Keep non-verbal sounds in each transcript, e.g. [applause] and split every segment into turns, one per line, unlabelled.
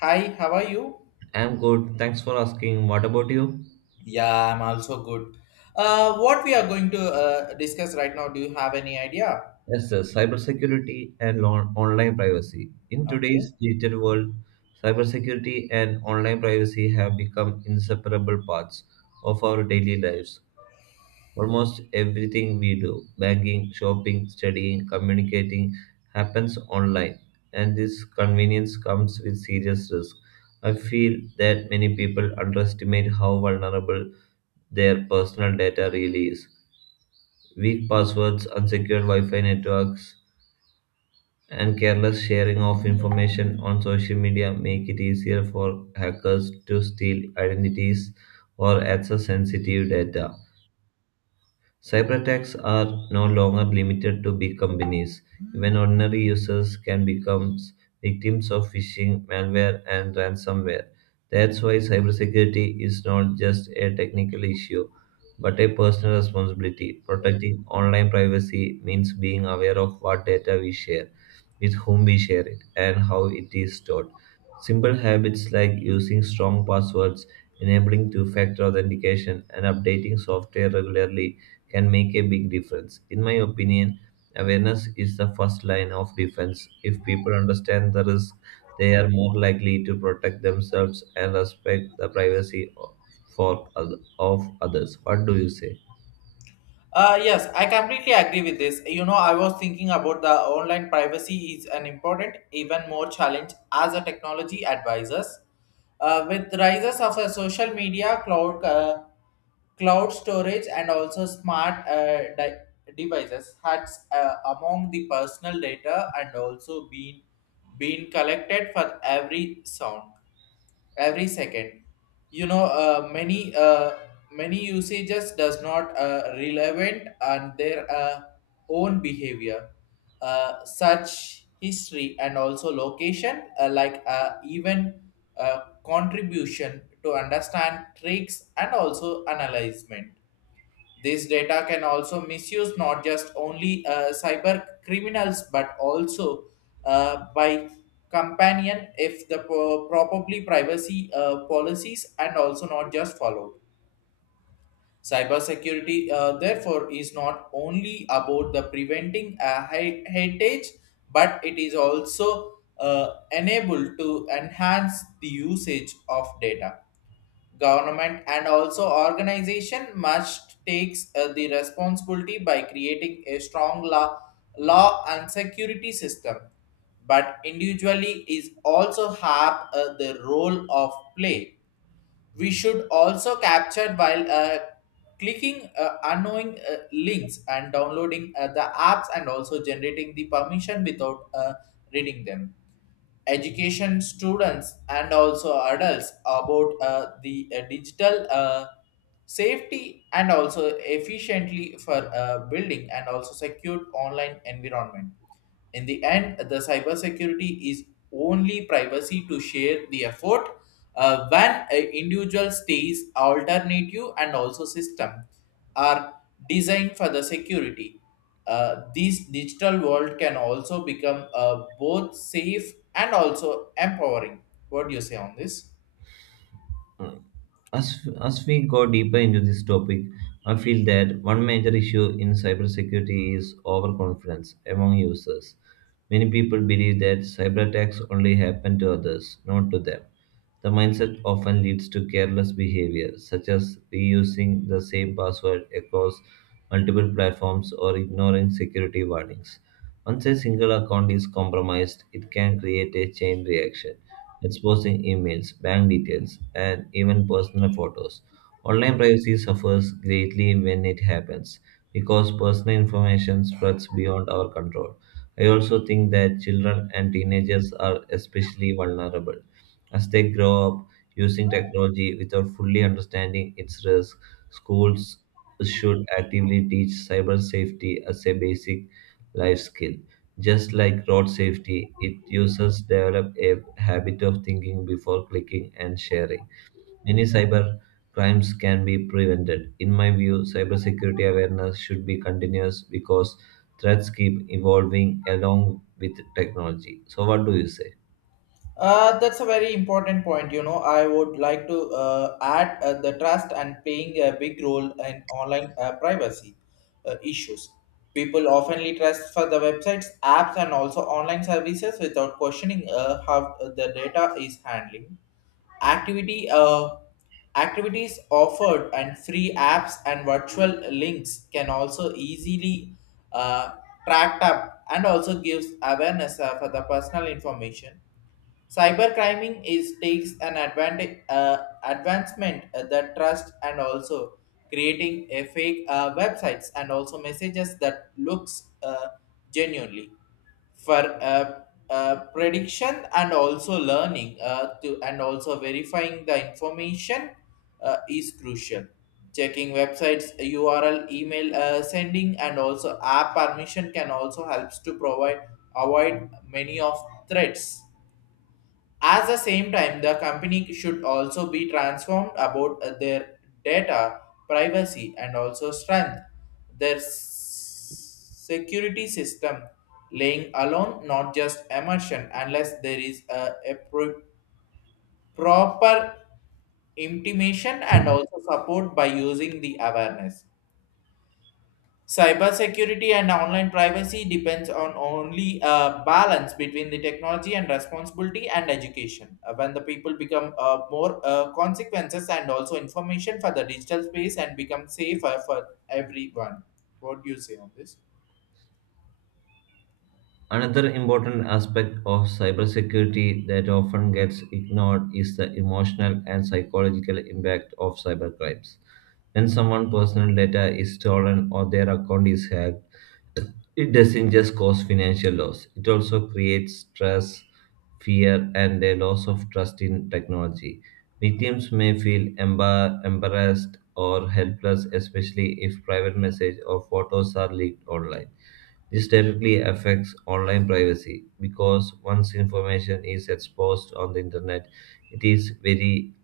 Hi, how are you?
I'm good. Thanks for asking. What about you?
Yeah, I'm also good. What we are going to discuss right now, do you have any idea?
Yes, sir. Cybersecurity and online privacy. In
Okay.
today's digital world, cybersecurity and online privacy have become inseparable parts of our daily lives. Almost everything we do, banking, shopping, studying, communicating, happens online, and this convenience comes with serious risk. I feel that many people underestimate how vulnerable their personal data really is. Weak passwords, unsecured Wi Fi networks, and careless sharing of information on social media make it easier for hackers to steal identities or access sensitive data. Cyber attacks are no longer limited to big companies. Even ordinary users can become victims of phishing, malware, and ransomware. That's why cybersecurity is not just a technical issue, but a personal responsibility. Protecting online privacy means being aware of what data we share, with whom we share it, and how it is stored. Simple habits like using strong passwords, enabling two factor authentication, and updating software regularly can make a big difference. In my opinion, awareness is the first line of defense. If people understand the risk, they are more likely to protect themselves and respect the privacy of others. What do you say?
Yes, I completely agree with this. You know, I was thinking about the online privacy is an important, even more challenge as a technology advisors. With rises of a social media, cloud, cloud storage, and also smart devices, has among the personal data and also been collected for every sound every second, you know, many many usages does not relevant and their own behavior, such history and also location, like, even, uh, contribution to understand tricks and also analyzement. This data can also misuse not just only cyber criminals but also by companion if the properly privacy policies and also not just followed. Cybersecurity, therefore, is not only about the preventing a heritage, but it is also enabled to enhance the usage of data. Government and also organization must takes the responsibility by creating a strong law and security system, but individually is also have the role of play. We should also capture while clicking unknowing links and downloading the apps and also generating the permission without reading them. Education students and also adults about the digital safety and also efficiently for building and also secure online environment. In the end, the cybersecurity is only privacy to share the effort, when an individual stays alternative and also system are designed for the security. This digital world can also become both safe and also empowering. What do you say on this?
As we go deeper into this topic, I feel that one major issue in cybersecurity is overconfidence among users. Many people believe that cyber attacks only happen to others, not to them. The mindset often leads to careless behavior, such as reusing the same password across multiple platforms or ignoring security warnings. Once a single account is compromised, it can create a chain reaction, exposing emails, bank details, and even personal photos. Online privacy suffers greatly when it happens because personal information spreads beyond our control. I also think that children and teenagers are especially vulnerable as they grow up using technology without fully understanding its risks. Schools should actively teach cyber safety as a basic life skill. Just like road safety, it users develop a habit of thinking before clicking and sharing. Many cyber crimes can be prevented. In my view, cybersecurity awareness should be continuous because threats keep evolving along with technology. So, what do you say?
That's a very important point. You know, I would like to add the trust and playing a big role in online privacy issues. People oftenly trust for the websites, apps, and also online services without questioning how the data is handling. Activity, activities offered and free apps and virtual links can also easily uh, tracked up and also gives awareness for the personal information. Cybercrime is takes an advantage, advancement the trust and also creating a fake websites and also messages that looks genuinely for uh, prediction and also learning to and also verifying the information is crucial. Checking websites url email sending and also app permission can also helps to provide avoid many of threats. At the same time, the company should also be transformed about their data privacy and also strength. Their security system laying alone, not just immersion, unless there is a proper intimation and also support by using the awareness. Cybersecurity and online privacy depends on only a balance between the technology and responsibility and education. When the people become more consequences and also information for the digital space and become safer for everyone. What do you say on this?
Another important aspect of cybersecurity that often gets ignored is the emotional and psychological impact of cybercrimes. When someone's personal data is stolen or their account is hacked, it doesn't just cause financial loss, it also creates stress, fear, and a loss of trust in technology. Victims may feel embarrassed or helpless, especially if private message or photos are leaked online. This directly affects online privacy because once information is exposed on the internet, it is very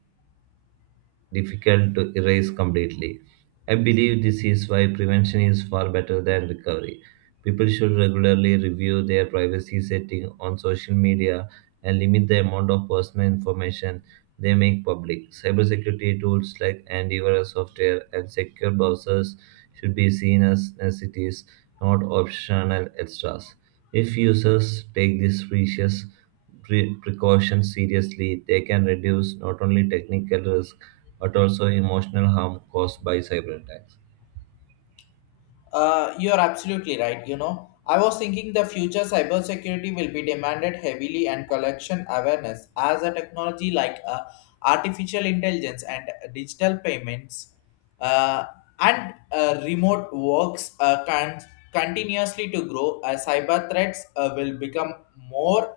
difficult to erase completely. I believe this is why prevention is far better than recovery. People should regularly review their privacy setting on social media and limit the amount of personal information they make public. Cybersecurity tools like antivirus software and secure browsers should be seen as necessities, not optional extras. If users take these precautions seriously, they can reduce not only technical risk but also emotional harm caused by cyber attacks.
You're absolutely right. You know, I was thinking the future cybersecurity will be demanded heavily and collection awareness as a technology like, artificial intelligence and digital payments, uh, and remote works can continuously to grow as cyber threats will become more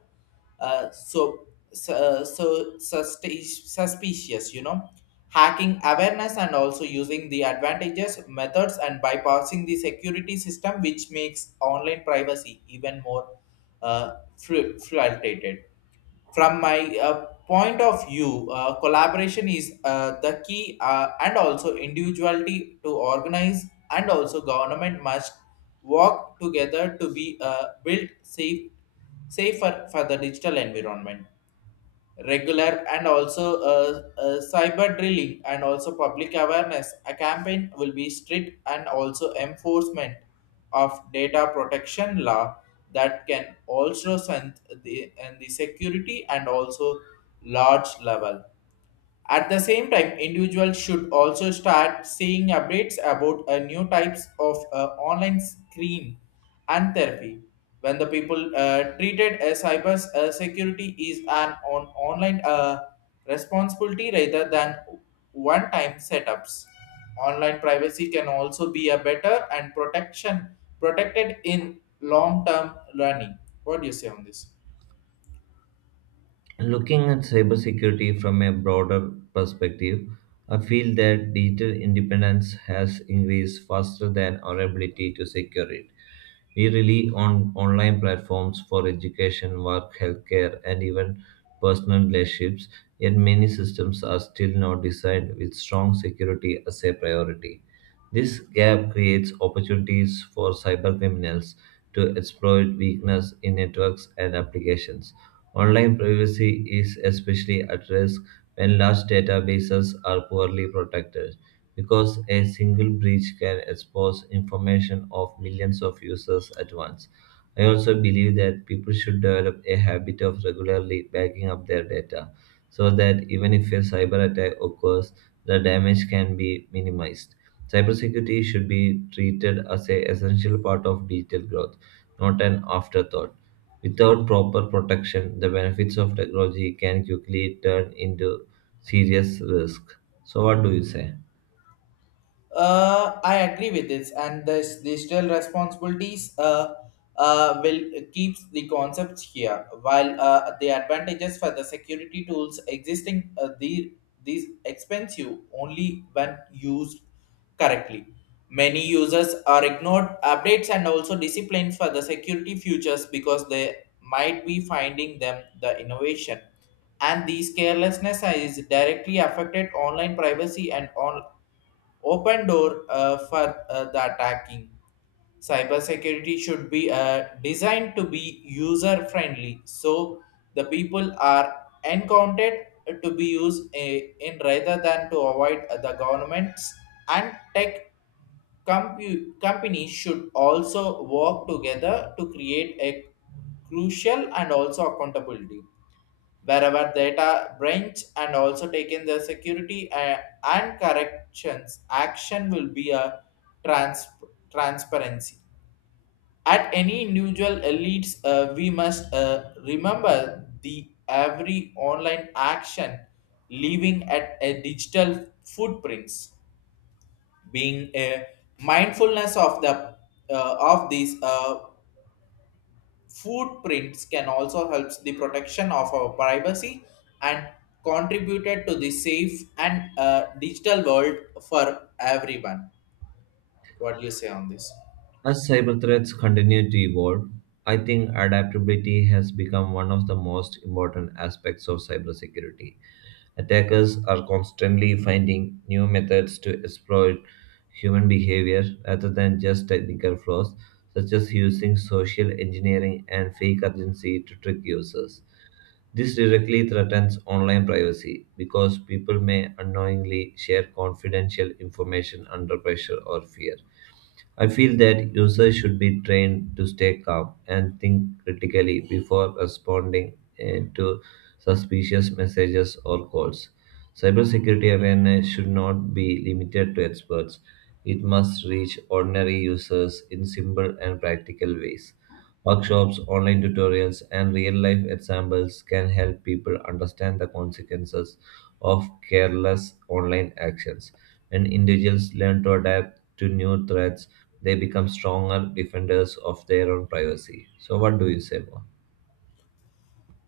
uh, so so suspicious, you know, hacking awareness and also using the advantages methods and bypassing the security system which makes online privacy even more fluctuated. From my point of view, collaboration is the key, and also individuality to organize, and also government must work together to be built safer for the digital environment. Regular and also cyber drilling and also public awareness a campaign will be strict and also enforcement of data protection law that can also strengthen and the security and also large level. At the same time, individuals should also start seeing updates about new types of online screen and therapy. When the people treated as cyber security is an on online responsibility rather than one-time setups. Online privacy can also be a better and protection protected in long-term learning. What do you say on this?
Looking at cybersecurity from a broader perspective, I feel that digital independence has increased faster than our ability to secure it. We rely on online platforms for education, work, healthcare, and even personal relationships, yet many systems are still not designed with strong security as a priority. This gap creates opportunities for cybercriminals to exploit weakness in networks and applications. Online privacy is especially at risk when large databases are poorly protected, because a single breach can expose information of millions of users at once. I also believe that people should develop a habit of regularly backing up their data so that even if a cyber attack occurs, the damage can be minimized. Cybersecurity should be treated as an essential part of digital growth, not an afterthought. Without proper protection, the benefits of technology can quickly turn into serious risk. So, what do you say?
I agree with this, and this digital responsibilities will keeps the concepts here, while the advantages for the security tools existing the these expensive only when used correctly. Many users are ignored updates and also disciplines for the security features because they might be finding them the innovation and these carelessness is directly affected online privacy and on open door for the attacking. Cybersecurity should be designed to be user friendly so the people are encountered to be used in rather than to avoid the governments and tech companies should also work together to create a crucial and also accountability wherever data branch and also taken the security and corrections action will be a trans- transparency at any individual elites. We must remember the every online action leaving at a digital footprints, being a mindfulness of the of these footprints can also help the protection of our privacy and contributed to the safe and digital world for everyone. What do you say on this?
As cyber threats continue to evolve, I think adaptability has become one of the most important aspects of cybersecurity. Attackers are constantly finding new methods to exploit human behavior rather than just technical flaws, such as using social engineering and fake urgency to trick users. This directly threatens online privacy because people may unknowingly share confidential information under pressure or fear. I feel that users should be trained to stay calm and think critically before responding to suspicious messages or calls. Cybersecurity awareness should not be limited to experts. It must reach ordinary users in simple and practical ways. Workshops, online tutorials, and real life examples can help people understand the consequences of careless online actions. When individuals learn to adapt to new threats, they become stronger defenders of their own privacy. So, what do you say more?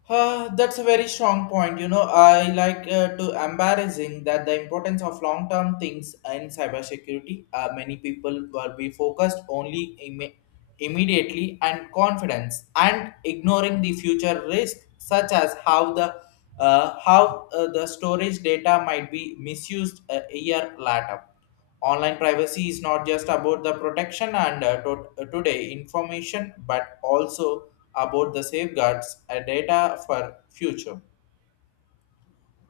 That's a very strong point. You know, I like to embarrassing that the importance of long-term things in cybersecurity. Many people will be focused only immediately and confidence and ignoring the future risk, such as how the, how the storage data might be misused a year later. Online privacy is not just about the protection and, today information, but also about the safeguards data for future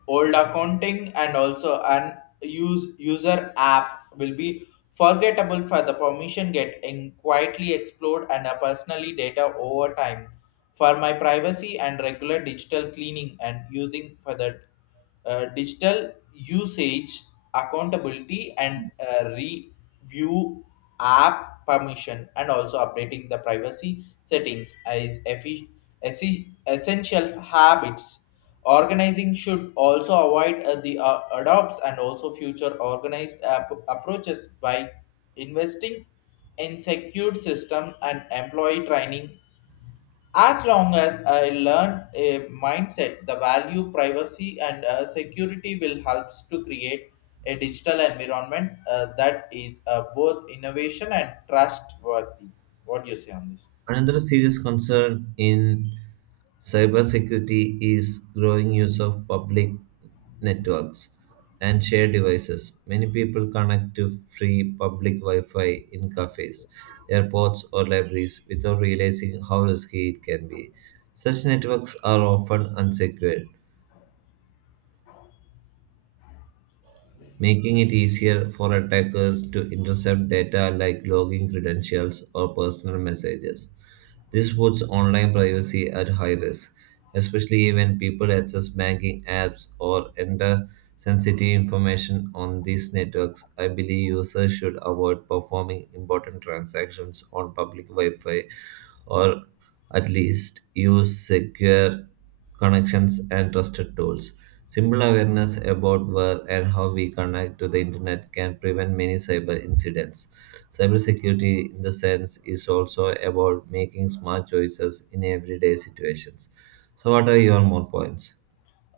old accounting and also an use user app will be forgettable for the permission get in quietly explored and a personally data over time. For my privacy and regular digital cleaning and using for the digital usage accountability and review app permission and also updating the privacy settings is essential habits. Organizing should also avoid the adopts and also future organized approaches by investing in secured system and employee training. As long as I learn a mindset, the value, privacy, and security will helps to create a digital environment that is both innovation and trustworthy. What do you say on this?
Another serious concern in cybersecurity is growing use of public networks and shared devices. Many people connect to free public Wi Fi in cafes, airports, or libraries without realizing how risky it can be. Such networks are often unsecured, making it easier for attackers to intercept data like login credentials or personal messages. This puts online privacy at high risk, especially when people access banking apps or enter sensitive information on these networks. I believe users should avoid performing important transactions on public Wi Fi or at least use secure connections and trusted tools. Simple awareness about where and how we connect to the internet can prevent many cyber incidents. Cybersecurity, in the sense, is also about making smart choices in everyday situations. So, what are your more points?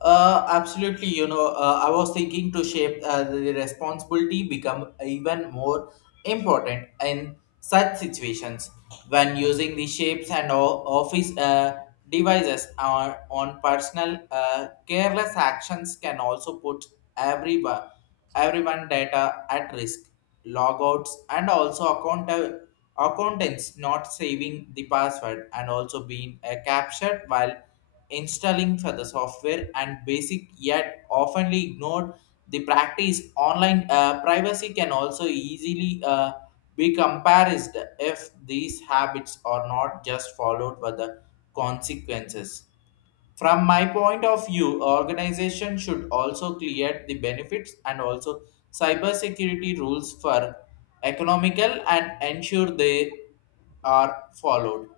Absolutely. You know, I was thinking to shape the responsibility become even more important in such situations. When using the shapes and office devices on personal careless actions can also put everyone everyone data at risk. Logouts and also account accountants not saving the password and also being captured while installing for the software and basic yet oftenly ignored the practice online privacy can also easily be compared if these habits are not just followed by the consequences. From my point of view, organization should also clear the benefits and also cybersecurity rules for economical and ensure they are followed.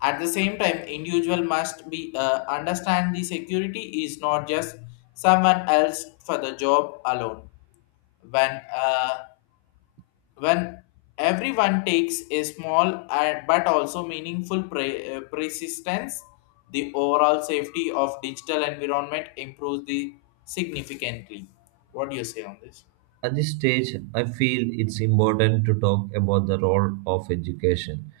At the same time, individual must be understand the security is not just someone else for the job alone. When uh, when everyone takes a small and but also meaningful persistence, the overall safety of digital environment improves the significantly. What do you say on this?
At this stage, I feel it's important to talk about the role of education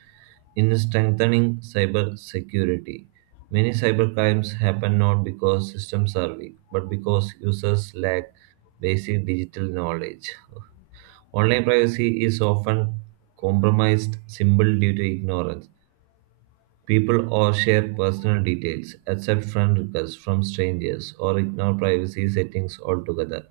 in strengthening cyber security. Many cybercrimes happen not because systems are weak, but because users lack basic digital knowledge. Online privacy is often compromised simply due to ignorance. People or share personal details, accept friend requests from strangers, or ignore privacy settings altogether.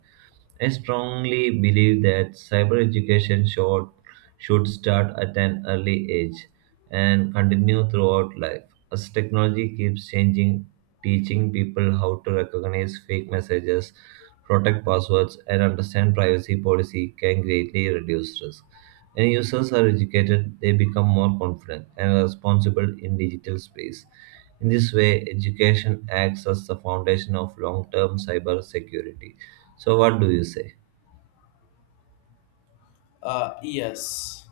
I strongly believe that cyber education should start at an early age and continue throughout life. As technology keeps changing, teaching people how to recognize fake messages, protect passwords, and understand privacy policy can greatly reduce risk. When users are educated, they become more confident and responsible in digital space. In this way, education acts as the foundation of long-term cyber security. So what do you say?
Yes.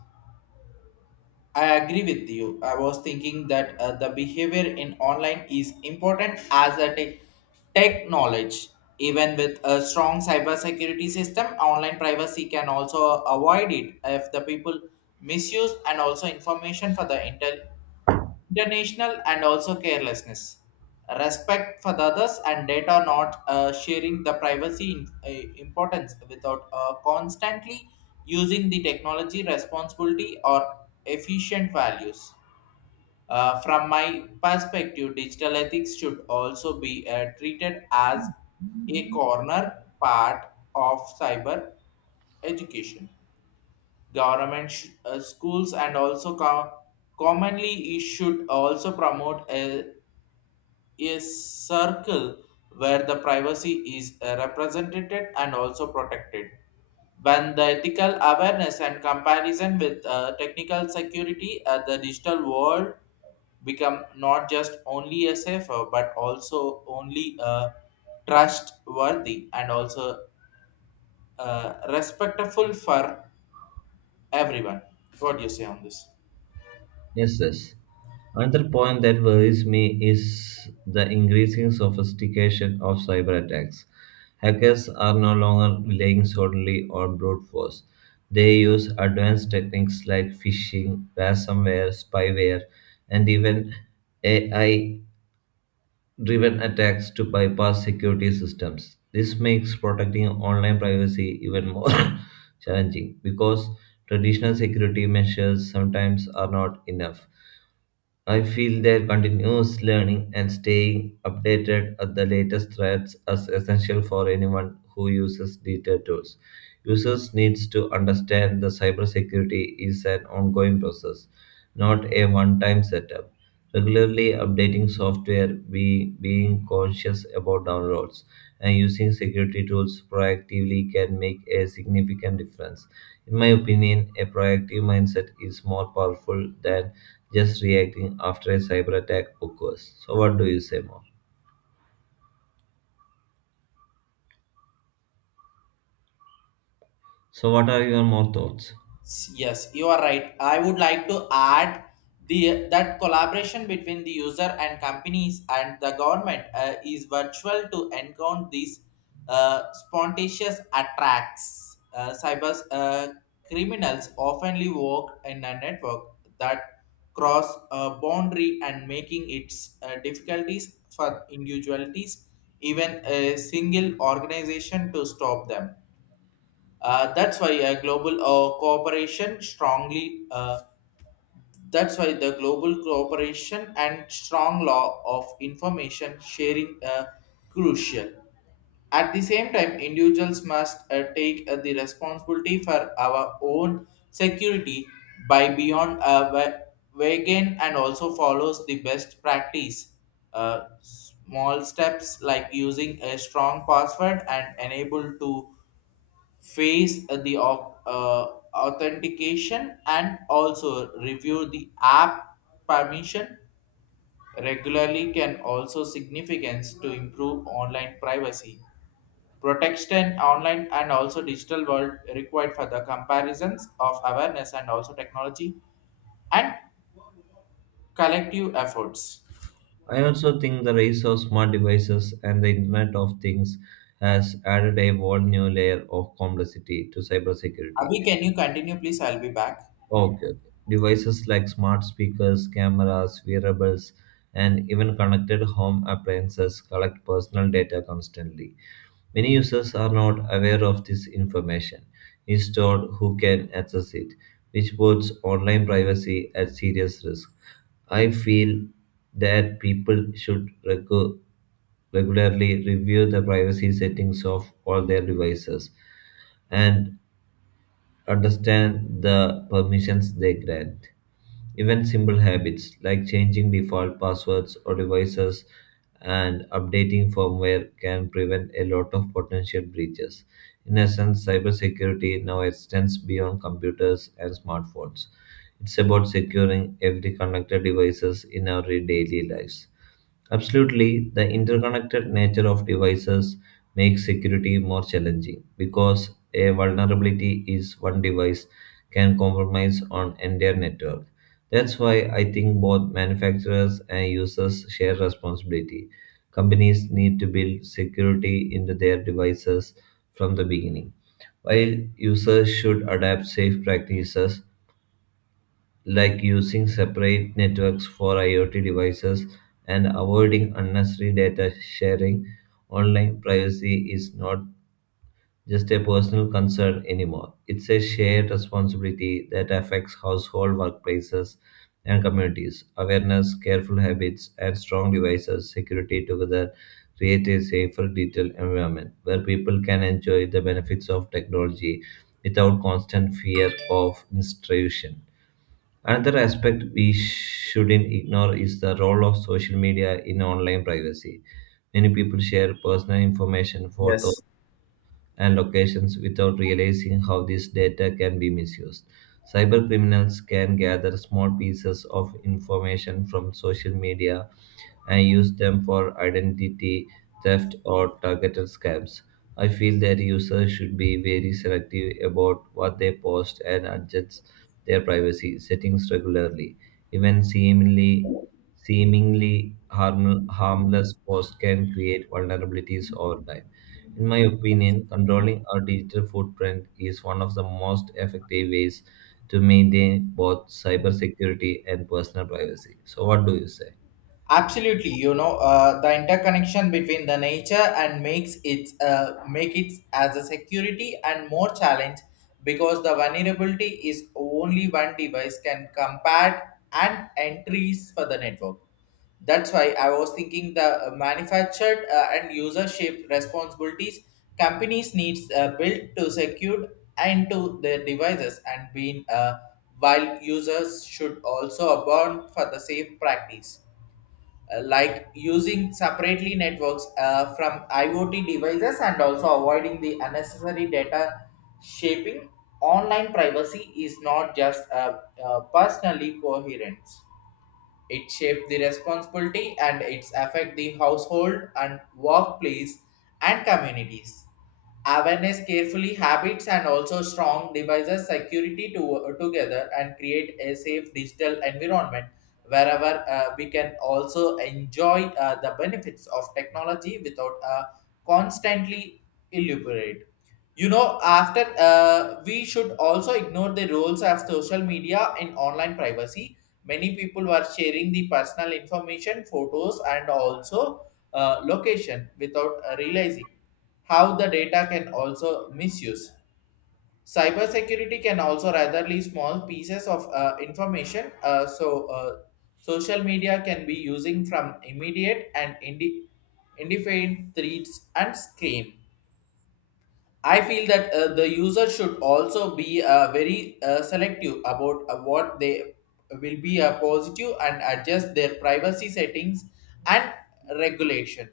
I agree with you. I was thinking that the behavior in online is important as a tech knowledge. Even with a strong cybersecurity system, online privacy can also avoid it if the people misuse and also information for the intel International and also carelessness. Respect for the others and data not sharing the privacy in, importance without constantly using the technology responsibility or efficient values. From my perspective, digital ethics should also be treated as a corner part of cyber education. Government schools and also commonly it should also promote a circle where the privacy is represented and also protected. When the ethical awareness and comparison with technical security at the digital world become not just only a safer but also only a trustworthy and also respectful for everyone. What do you say on this?
Yes, yes. Another point that worries me is the increasing sophistication of cyber attacks. Hackers are no longer relying solely on brute force. They use advanced techniques like phishing, ransomware, spyware, and even AI driven attacks to bypass security systems. This makes protecting online privacy even more [coughs] challenging because traditional security measures sometimes are not enough. I feel that continuous learning and staying updated at the latest threats is essential for anyone who uses digital tools. Users needs to understand that cybersecurity is an ongoing process, not a one-time setup. Regularly updating software, being conscious about downloads, and using security tools proactively can make a significant difference. In my opinion, a proactive mindset is more powerful than just reacting after a cyber attack occurs. So, what do you say more? So, what are your more thoughts?
Yes, you are right. I would like to add the that collaboration between the user and companies and the government is virtual to encounter these spontaneous attacks. Cyber criminals oftenly work in a network that cross a boundary and making its difficulties for individualities, even a single organization to stop them. Uh, that's why global cooperation strongly. That's why the global cooperation and strong law of information sharing are crucial. At the same time, individuals must take the responsibility for our own security by beyond vegan and also follows the best practice. Small steps like using a strong password and enable to face the authentication and also review the app permission regularly can also significance to improve online privacy protection online, and also digital world required for the comparisons of awareness and also technology and collective efforts.
I also think the rise of smart devices and the Internet of Things has added a whole new layer of complexity to cybersecurity.
Abhi, can you continue please? I'll be back.
Okay, okay. Devices like smart speakers, cameras, wearables, and even connected home appliances collect personal data constantly. Many users are not aware of this information is stored who can access it, which puts online privacy at serious risk. I feel that people should regularly review the privacy settings of all their devices and understand the permissions they grant. Even simple habits like changing default passwords or devices and updating firmware can prevent a lot of potential breaches. In essence, cybersecurity now extends beyond computers and smartphones. It's about securing every connected devices in our daily lives. Absolutely, the interconnected nature of devices makes security more challenging because a vulnerability is one device can compromise on entire network. That's why I think both manufacturers and users share responsibility. Companies need to build security into their devices from the beginning. While users should adapt safe practices, like using separate networks for IoT devices and avoiding unnecessary data sharing, online privacy is not just a personal concern anymore. It's a shared responsibility that affects household, workplaces, and communities. Awareness, careful habits, and strong devices security together create a safer digital environment where people can enjoy the benefits of technology without constant fear of intrusion. Another aspect we shouldn't ignore is the role of social media in online privacy. Many people share personal information, photos,
Yes.
and locations without realizing how this data can be misused. Cybercriminals can gather small pieces of information from social media and use them for identity theft or targeted scams. I feel that users should be very selective about what they post and adjust their privacy settings regularly. Even seemingly harmless posts can create vulnerabilities over time. In my opinion, controlling our digital footprint is one of the most effective ways to maintain both cybersecurity and personal privacy. So, what do you say?
Absolutely, the interconnection between the nature and make it as a security and more challenge, because the vulnerability is only one device can compare and entries for the network. That's why I was thinking the manufactured and user shaped responsibilities. Companies needs built to secure into their devices and being, while users should also abound for the safe practice, like using separately networks from IoT devices and also avoiding the unnecessary data shaping. Online privacy is not just personally coherent. It shapes the responsibility and its affect the household and workplace and communities. Awareness, carefully habits, and also strong devices security to, together and create a safe digital environment wherever we can also enjoy the benefits of technology without constantly elaborate. You know, after we should also ignore the roles of social media in online privacy. Many people were sharing the personal information, photos, and also location without realizing how the data can also misuse. Cybersecurity can also ratherly small pieces of information. So, social media can be using from immediate and indefinite threats and scam. I feel that the user should also be very selective about what they will be positive, and adjust their privacy settings and regulation.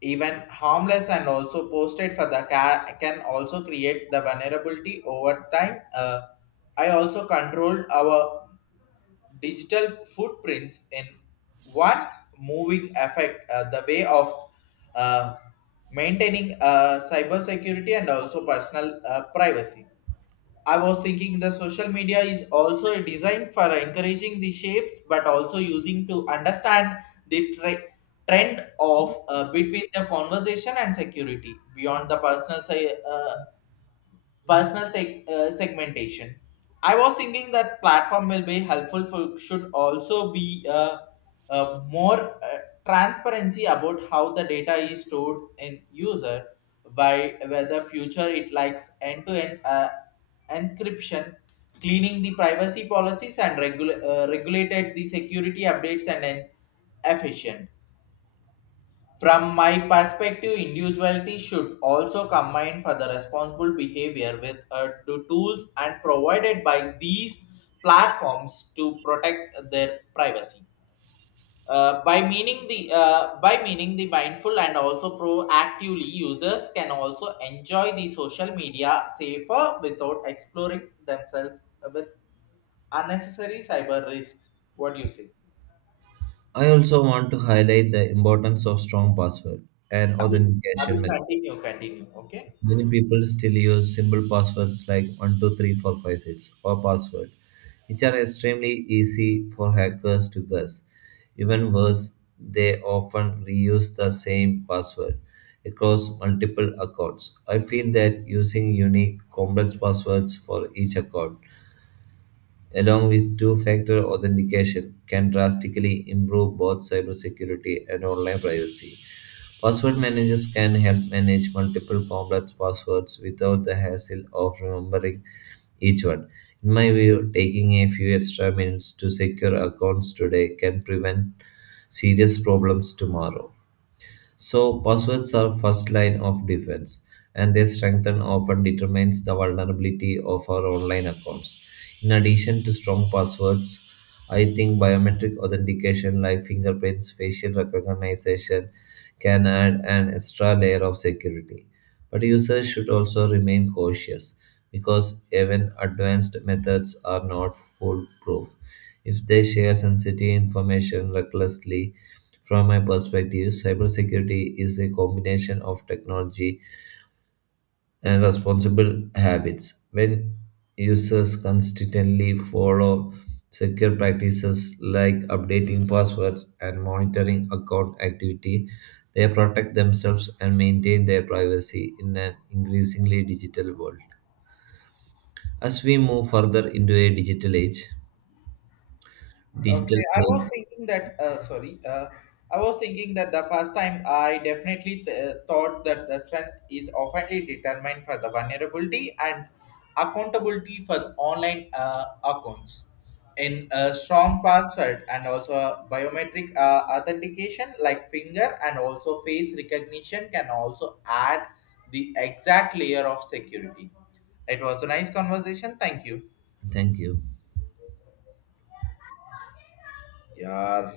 Even harmless and also posted for the can also create the vulnerability over time. I also controlled our digital footprints in one moving effect the way of uh, maintaining cybersecurity and also personal privacy. I was thinking the social media is also designed for encouraging the shapes, but also using to understand the trend of between the conversation and security beyond the segmentation. I was thinking that platform will be helpful for should also be more uh, transparency about how the data is stored in user by whether future it likes end to end encryption, cleaning the privacy policies and regulated the security updates and efficient. From my perspective, individuality should also combine for the responsible behavior with the tools and provided by these platforms to protect their privacy. By meaning the mindful and also proactively, users can also enjoy the social media safer without exploring themselves with unnecessary cyber risks. What do you say?
I also want to highlight the importance of strong password and
Abhi,
authentication methods.
continue. Okay.
Many people still use simple passwords like 123456 or password, which are extremely easy for hackers to guess. Even worse, they often reuse the same password across multiple accounts. I feel that using unique, complex passwords for each account, along with two factor authentication, can drastically improve both cybersecurity and online privacy. Password managers can help manage multiple complex passwords without the hassle of remembering each one. In my view, taking a few extra minutes to secure accounts today can prevent serious problems tomorrow. So passwords are first line of defense, and their strength and often determines the vulnerability of our online accounts. In addition to strong passwords, I think biometric authentication like fingerprints, facial recognition can add an extra layer of security. But users should also remain cautious because even advanced methods are not foolproof. If they share sensitive information recklessly, from my perspective, cybersecurity is a combination of technology and responsible habits. When users constantly follow secure practices like updating passwords and monitoring account activity, they protect themselves and maintain their privacy in an increasingly digital world. As we move further into a digital age, digital
Okay, I was
age,
thinking that, sorry, I was thinking that the first time I definitely thought that the strength is often determined for the vulnerability and accountability for the online accounts. In a strong password and also a biometric authentication like finger and also face recognition can also add the exact layer of security. It was a nice conversation. Thank you.
thank you.
Yeah.